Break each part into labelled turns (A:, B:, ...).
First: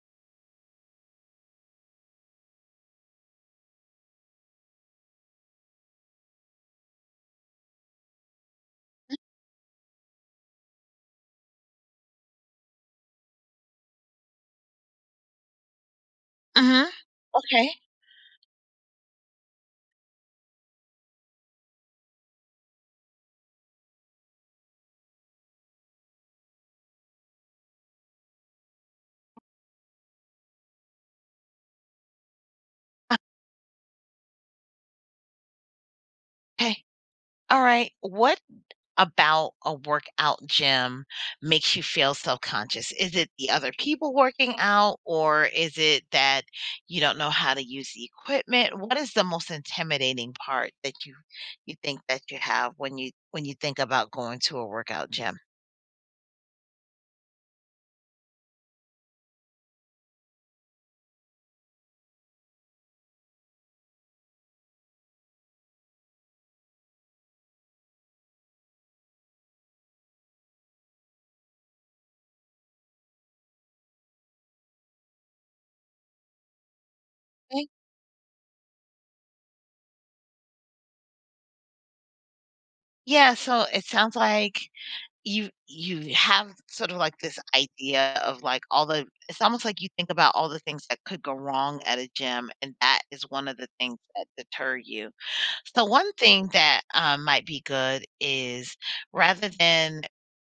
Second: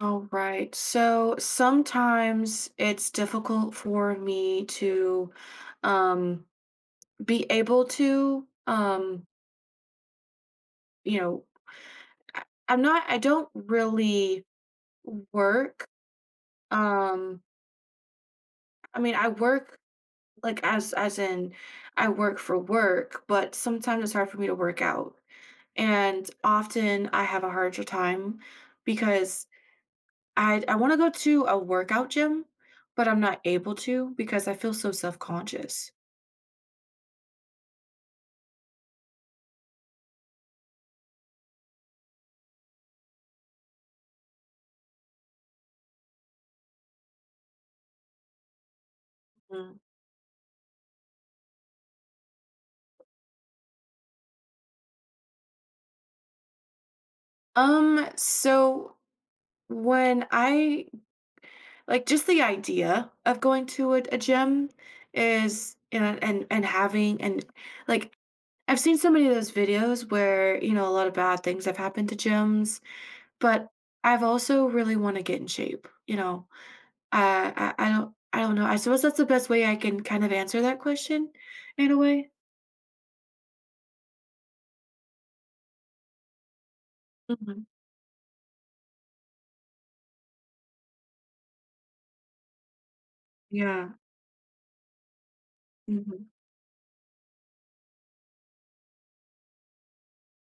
A: All right. So sometimes it's difficult for me to um be able to you know I- I don't really work
B: Mhm.
A: um
B: Okay.
A: I mean I work like as in I work for work, but sometimes it's hard for me to work out. And often I have a harder time because I wanna go to a workout gym, but I'm not able to because I feel so self-conscious.
B: Okay. Alright. What about a workout gym makes you feel self-conscious? Is it the other people working out, or is it that you don't know how to use the equipment? What is the most
A: Mm.
B: intimidating part that you think that you have when you think about going to a workout gym?
A: Um, so when I, like, just the idea of going to a gym is and having and, like, I've seen so many of those videos where, you know, a lot of bad things have happened to gyms, but I've also really want to get in shape,
B: Okay.
A: I don't know. I suppose that's the best way I can kind of answer that question in a way.
B: Yeah, so it sounds like you have sort of like this
A: Mhm.
B: idea of like all the it's almost like you think about all the things that could go wrong at a gym, and that is one of the
A: Yeah,
B: things that deter you. So one
A: mhm,
B: thing that, might be good is rather than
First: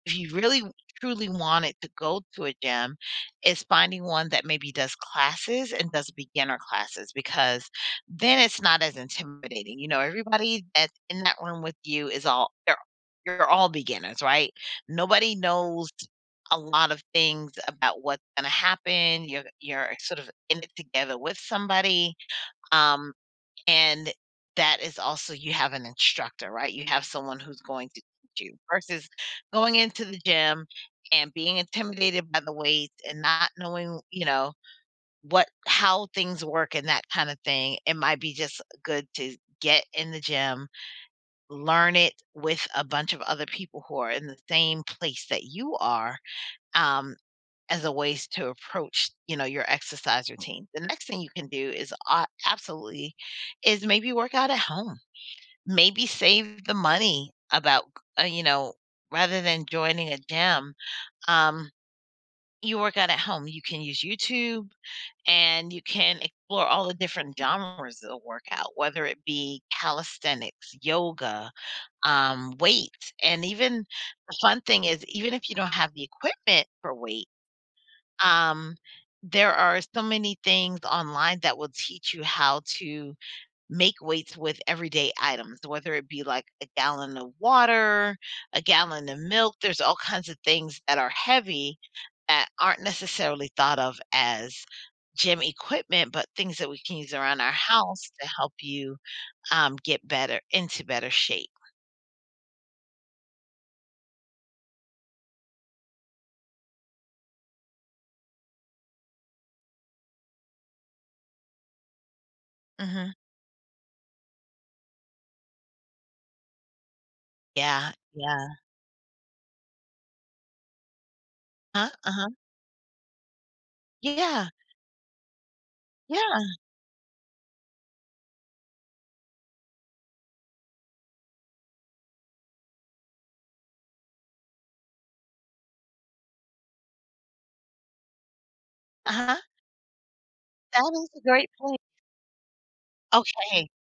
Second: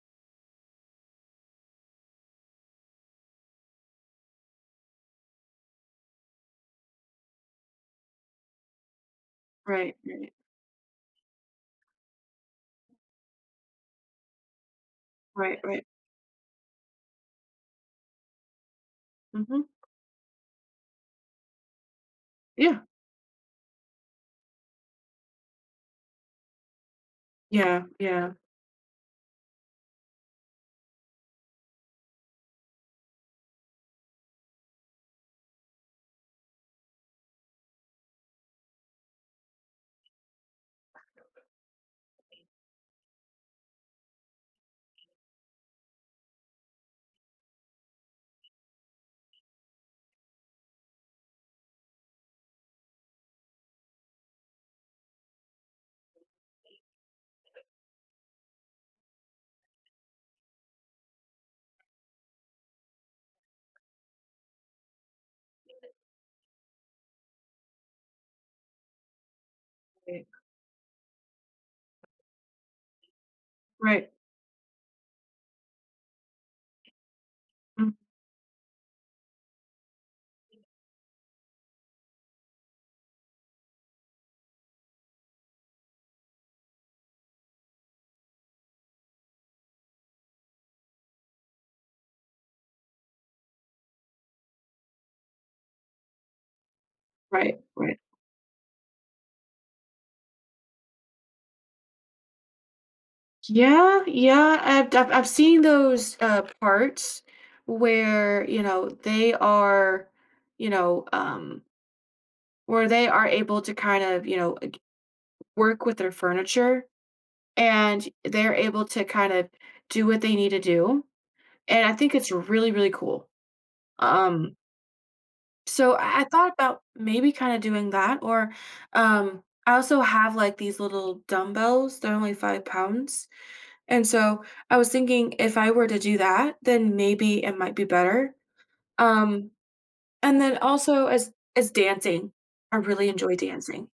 B: if you really truly wanted to go to a gym, is finding one that maybe does classes and does beginner classes because then it's not as intimidating. You
A: right,
B: know,
A: right,
B: everybody that's in that room with you is all they're you're all beginners, right? Nobody
A: right, right,
B: knows a lot of things about what's gonna happen. You're
A: mhm,
B: you're sort of in it together with somebody,
A: yeah,
B: um, and that is also you have an instructor, right? You have someone who's
A: yeah,
B: going to
A: yeah,
B: teach you versus going into the gym and being intimidated by the weights and not knowing, you know, what how things work and that kind of thing. It might be just good to get in the gym, learn it with a bunch of other people who are in the same place that you are um, as a ways to approach, you know, your exercise routine. The next thing you can do is absolutely is maybe work out at home. Maybe save the money about, you know, rather than joining a gym, um, you work out at home. You can use YouTube and you can explore all the different genres of workout, whether it be
A: right,
B: calisthenics, yoga, weights, and even
A: right,
B: the fun thing is even if you don't have the equipment for weight
A: mm,
B: um, there are so many things online that will teach you how to make weights with everyday items, whether it be like a gallon of water, a gallon of milk. There's all kinds of things that are heavy that aren't necessarily thought of as gym equipment, but things that we can use around our
A: right, right.
B: house to help you get better into better shape.
A: Yeah, yeah, I've seen those, parts where, you know, they are, you know, um, where they
B: hmm
A: are able to kind of, work with their furniture,
B: Yeah,
A: and
B: yeah,
A: they're able to kind of do what they need to do,
B: uh
A: and
B: huh,
A: I think
B: uh-huh.
A: it's really, really cool.
B: Yeah,
A: um So I
B: yeah,
A: thought about maybe kind of doing that. Or I also have like these little dumbbells. They're only 5 pounds, and so I was thinking if I were to do that, then maybe it might be better.
B: uh huh.
A: Um, and then
B: That
A: also
B: is a
A: as
B: great
A: as
B: point.
A: dancing, I really enjoy
B: Okay.
A: dancing.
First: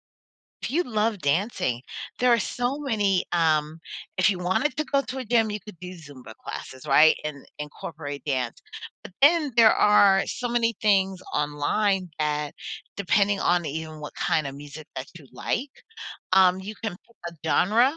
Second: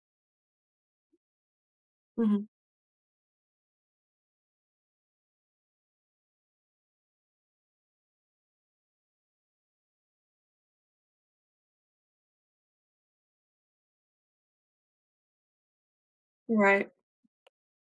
B: If you love dancing, there are
A: Hmm.
B: so many, if you wanted to go to a gym, you could do Zumba classes, right, and incorporate dance. But then there are so many things online that depending on even what kind of music that you like, you can
A: Right.
B: pick a genre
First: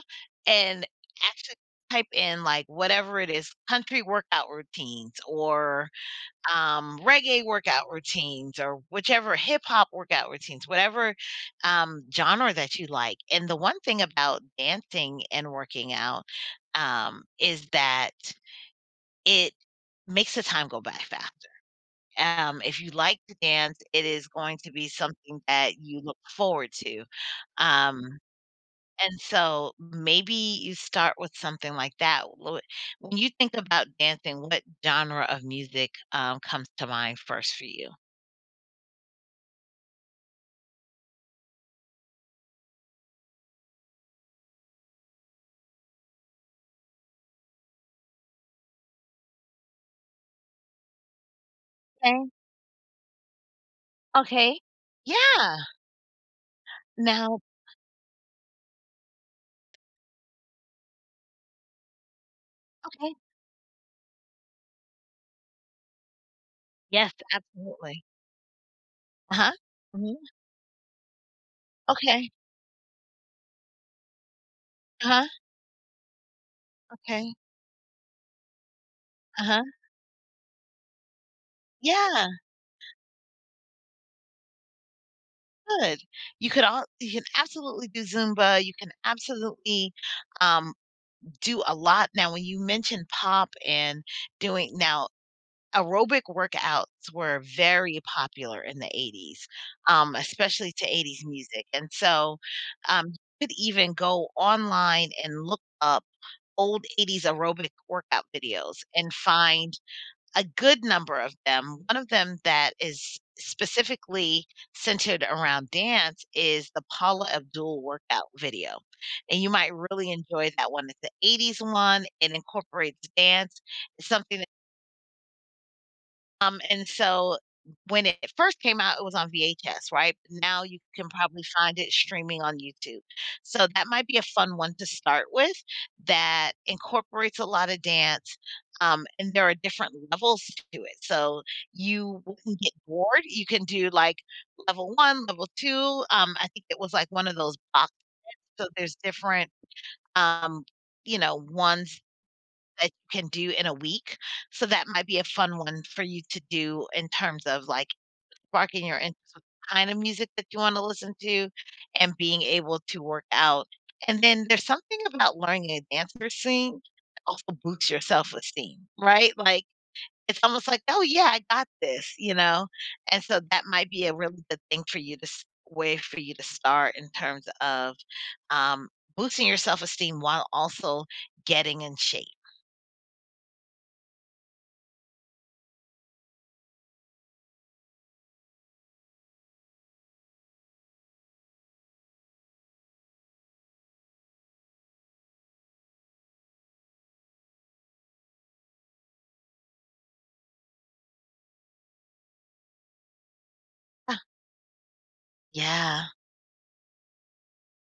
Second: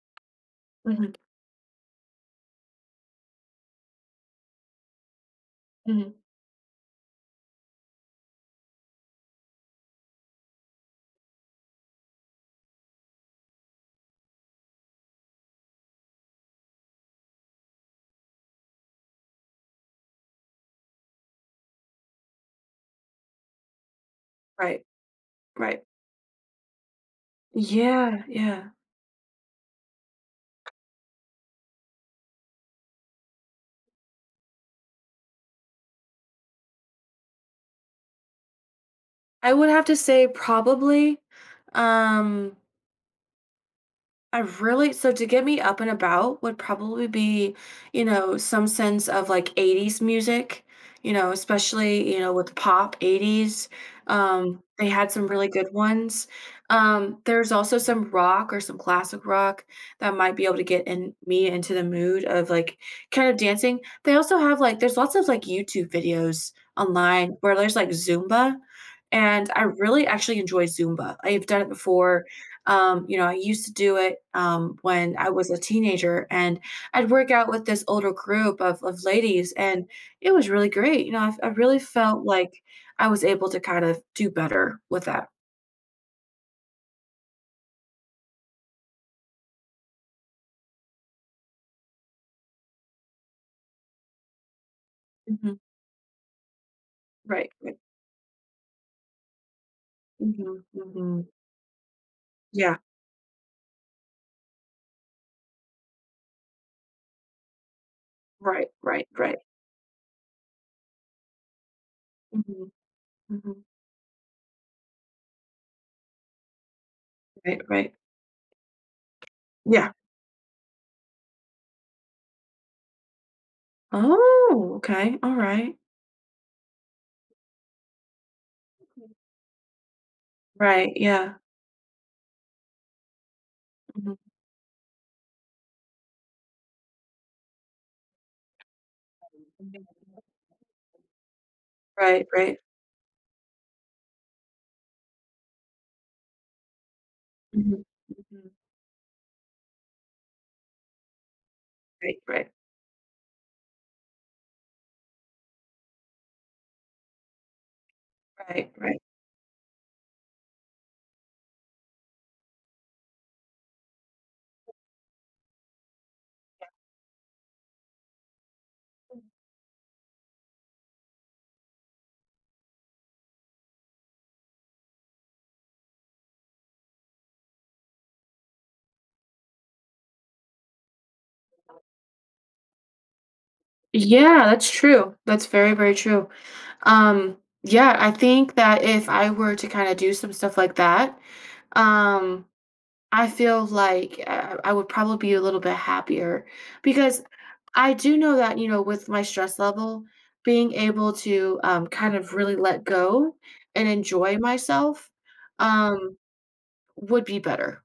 B: and
A: Hmm.
B: actually type in, like, whatever it is, country workout routines or
A: Hmm.
B: reggae workout routines or whichever hip hop workout routines, whatever genre that you like. And the one thing about dancing and working out is that it makes the time go by faster. If you like to dance, it is going to
A: Right.
B: be something that
A: Right.
B: you look forward to. Um,
A: Yeah. Yeah.
B: and so maybe you start with something like that. When you think about dancing, what genre of music comes to mind first for you?
A: I would have to say probably. Um, I really, so to get me up and about would probably be, you know, some sense of like 80s music, you know, especially, you
B: Okay,
A: know, with pop 80s.
B: okay.
A: They had some really
B: Yeah.
A: good ones.
B: Now
A: There's also some rock or some classic rock that might be able to get in me into the mood of like
B: okay.
A: kind of dancing. They also have like there's lots of like YouTube videos
B: Yes,
A: online where there's like
B: absolutely.
A: Zumba, and
B: Uh-huh.
A: I really
B: Mhm.
A: actually enjoy Zumba. I've done it before.
B: Okay.
A: You know, I used to do it when
B: Uh-huh.
A: I was a teenager, and I'd work
B: Okay.
A: out with this older group of ladies,
B: Uh-huh.
A: and it was really great. You know, I really felt
B: Yeah,
A: like I was able to kind of do better with that.
B: good. You could all You can absolutely do Zumba, you can absolutely, um, do a lot. Now when you mentioned pop and doing now,
A: Hmm.
B: aerobic workouts were
A: Right. Right.
B: very popular in the '80s,
A: Hmm.
B: especially to
A: Hmm.
B: '80s music, and so,
A: Yeah.
B: you could even go online and look up old '80s aerobic workout
A: Right.
B: videos
A: Right.
B: and
A: Right.
B: find a good number of them. One of them
A: Hmm.
B: that is
A: Hmm.
B: specifically centered around dance is the Paula
A: Right.
B: Abdul
A: Right.
B: workout video, and you might
A: Yeah.
B: really enjoy that one. It's the '80s one, it incorporates dance. It's something
A: Oh. Okay. All right.
B: and so when it first came out, it was on VHS, right? Now you
A: Right.
B: can
A: Yeah.
B: probably find it streaming on YouTube. So that might
A: Mhm.
B: be a fun one to start with that incorporates a lot of dance. And there are different
A: Mhm.
B: levels to it. So you
A: Right. Right.
B: wouldn't get bored. You can do like level one, level two. I think it was like one of those
A: Mhm.
B: boxes.
A: Mhm.
B: So there's different, um, you know, ones
A: Right. Right.
B: that you can do in a week. So that might be a fun one for you to do in terms of, like,
A: Right.
B: sparking your
A: Right.
B: interest with the kind of music that you wanna listen to and being able to work out. And then there's something about learning a dance routine that also boosts your self-esteem, right? Like, it's almost like, "Oh, yeah, I got this," you know? And so that might be a really good thing for you to s way for you to start in terms of, um, boosting your self-esteem while also getting in shape.
A: Yeah, that's true. That's very, very true. Um, yeah, I think that if I were to kinda do some stuff like that, um, I feel like I would probably be a little bit happier because I do know that, you know, with my stress level, being able to, kind of really let go and
B: Ah,
A: enjoy myself,
B: Yeah.
A: um, would be better,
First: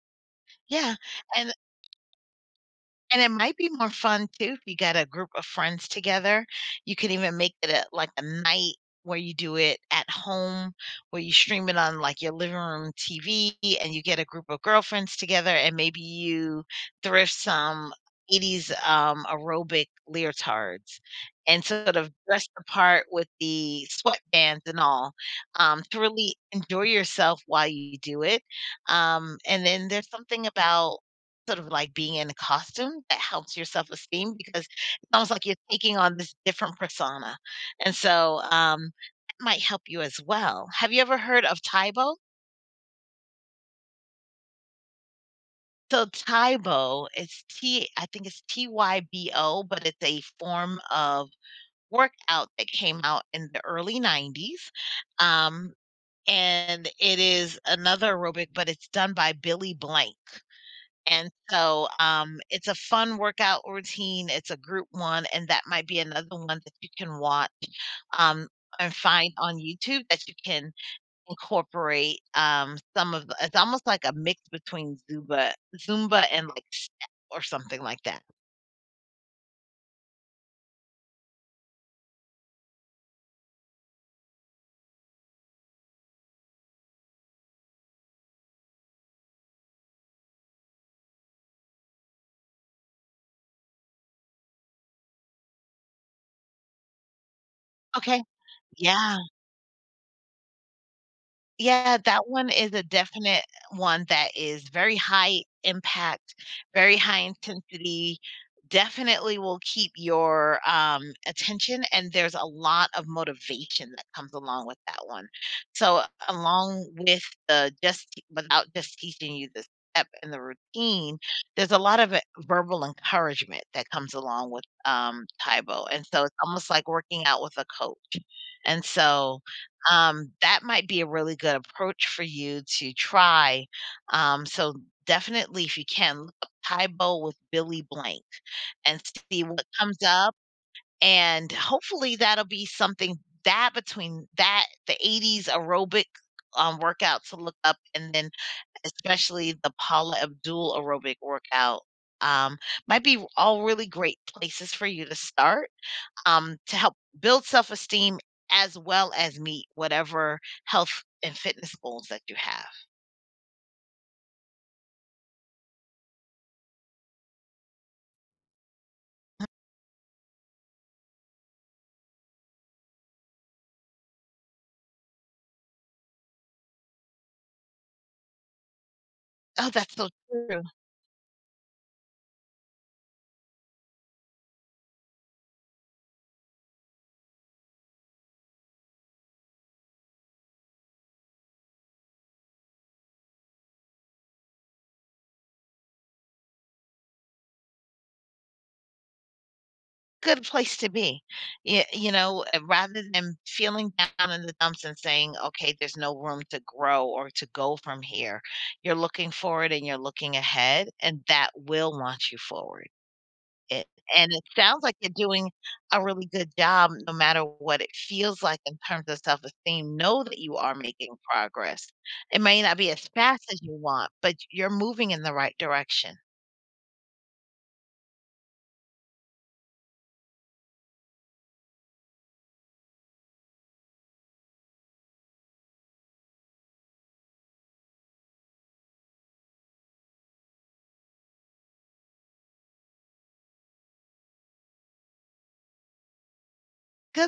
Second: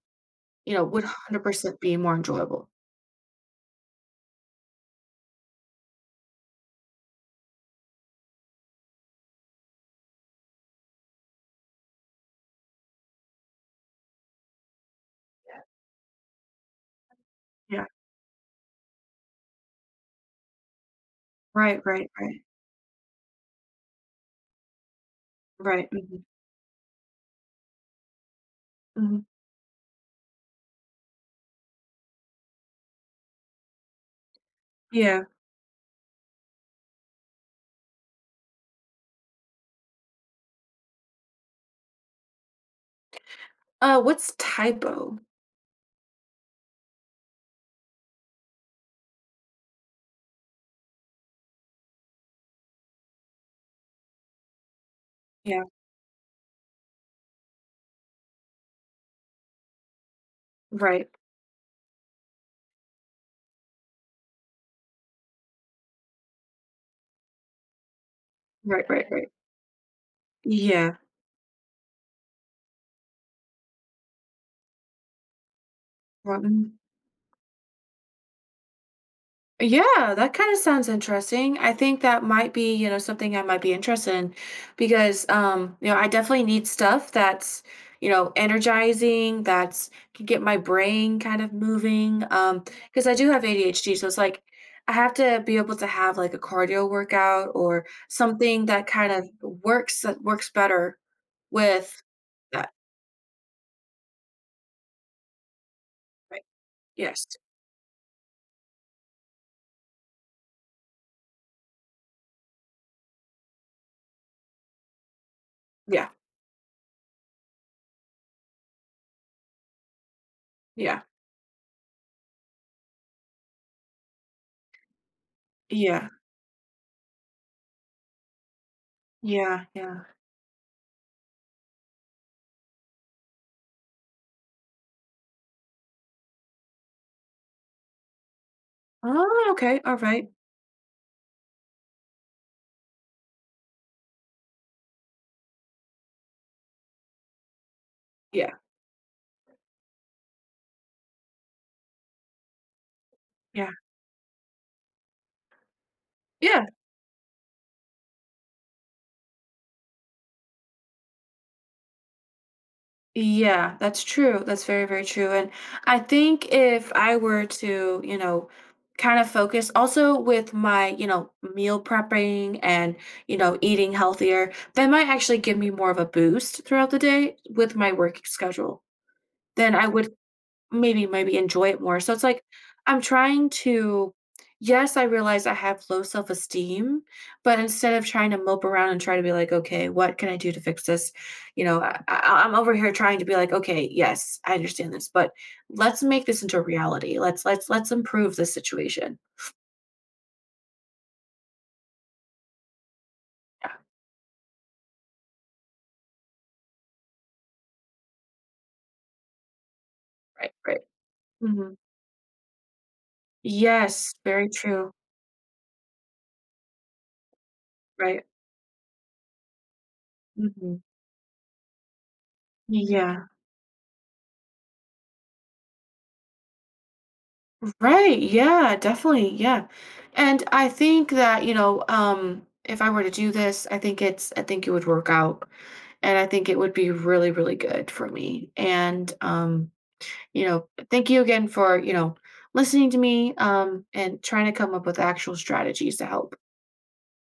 A: you know,
B: Yeah,
A: would
B: and
A: 100% be more enjoyable.
B: and it might be more fun too if you got a group of friends together. You could even make it a like a night where you do it at home, where you stream it on like your living room TV and you get a group of girlfriends together and maybe you thrift
A: Yeah.
B: some '80s aerobic leotards and
A: Right,
B: sort
A: right,
B: of
A: right,
B: dress the part with the sweatbands and all
A: right.
B: to
A: Mhm,
B: really enjoy yourself while you do it.
A: mhm.
B: And then there's something about sort of like being in a costume that helps your self-esteem because it's
A: Yeah.
B: almost like you're taking on this different persona. And so, that might help you as well. Have you ever heard of Taibo?
A: What's typo?
B: So Taibo, is T I think it's T-Y-B-O, but it's a form of workout that came out in the early '90s.
A: Yeah.
B: Um, and it is another aerobic, but it's done by Billy Blank.
A: Right.
B: And so, it's a fun workout routine, it's a group one, and that might be another one that you can watch, um,
A: Right,
B: and
A: right, right.
B: find on YouTube that you can
A: Yeah,
B: incorporate, some of the it's almost like a mix between Zumba and, like,
A: Robin.
B: step or something like that.
A: Yeah, that kind of sounds interesting. I think that might be, you know, something I might be interested in because you know, I definitely need stuff that's, you know, energizing, that's can get my brain kind of moving. Because I do have ADHD, so it's like I have to be able to have like a cardio workout or
B: Okay.
A: something that kind
B: Yeah.
A: of works that works better
B: Yeah,
A: with
B: that one
A: that.
B: is a definite one that is very high impact,
A: Right.
B: very high
A: Yes.
B: intensity, definitely will keep your, attention, and there's a lot of motivation that comes along with that one. So,
A: Yeah.
B: along with the just without just teaching you the step and the
A: Yeah.
B: routine, there's a lot of, verbal encouragement that comes along with, Tae and
A: Yeah.
B: so it's almost like working out with a coach, and so
A: Yeah. Yeah.
B: that might be a really good approach for you to try. So definitely, if you can, look up Thai bowl with Billy Blank and see
A: Oh,
B: what
A: okay. All
B: comes
A: right.
B: up. And hopefully, that'll be something that between that the '80s aerobic workout to look up, and then
A: Yeah,
B: especially the Paula Abdul aerobic workout um, might be all
A: yeah,
B: really great places for you to start
A: yeah,
B: to help build self esteem as well as meet whatever health and fitness goals that you have.
A: yeah, that's true, that's very, very true, and I think if I were to, you know, kind of focus also with my, you know, meal prepping and, you know, eating healthier, that might actually give me more of a boost throughout the day with my work schedule.
B: Oh,
A: Then I
B: that's so
A: would.
B: true.
A: Maybe maybe enjoy it more. So it's like I'm trying to, yes, I realize I have low self-esteem, but instead of trying to mope around and try to be like, "Okay, what can I do to fix this?" You know, I I'm over here trying to be like, "Okay, yes, I understand this, but let's make this into reality. Let's improve this situation."
B: Good place to be. You know, rather than
A: Yeah,
B: feeling down in the dumps and saying, okay, there's no room to grow or to go from here, you're looking forward and you're looking
A: right, right.
B: ahead, and that
A: Mhm.
B: will launch you forward. It
A: Yes,
B: And it
A: very
B: sounds
A: true.
B: like you're doing a really good job no matter what it
A: Right.
B: feels like in terms of self-esteem. Know that you are
A: Mhm.
B: making progress. It may not be as
A: Yeah.
B: fast as you want, but you're moving in the right direction.
A: Right, yeah, definitely, yeah. And I think that, you know, if I were to do this, I think it would work out, and I think it would be really, really good for me. And, you know, thank you again for, you know, listening to me, and trying to come up with actual strategies to help.
B: Good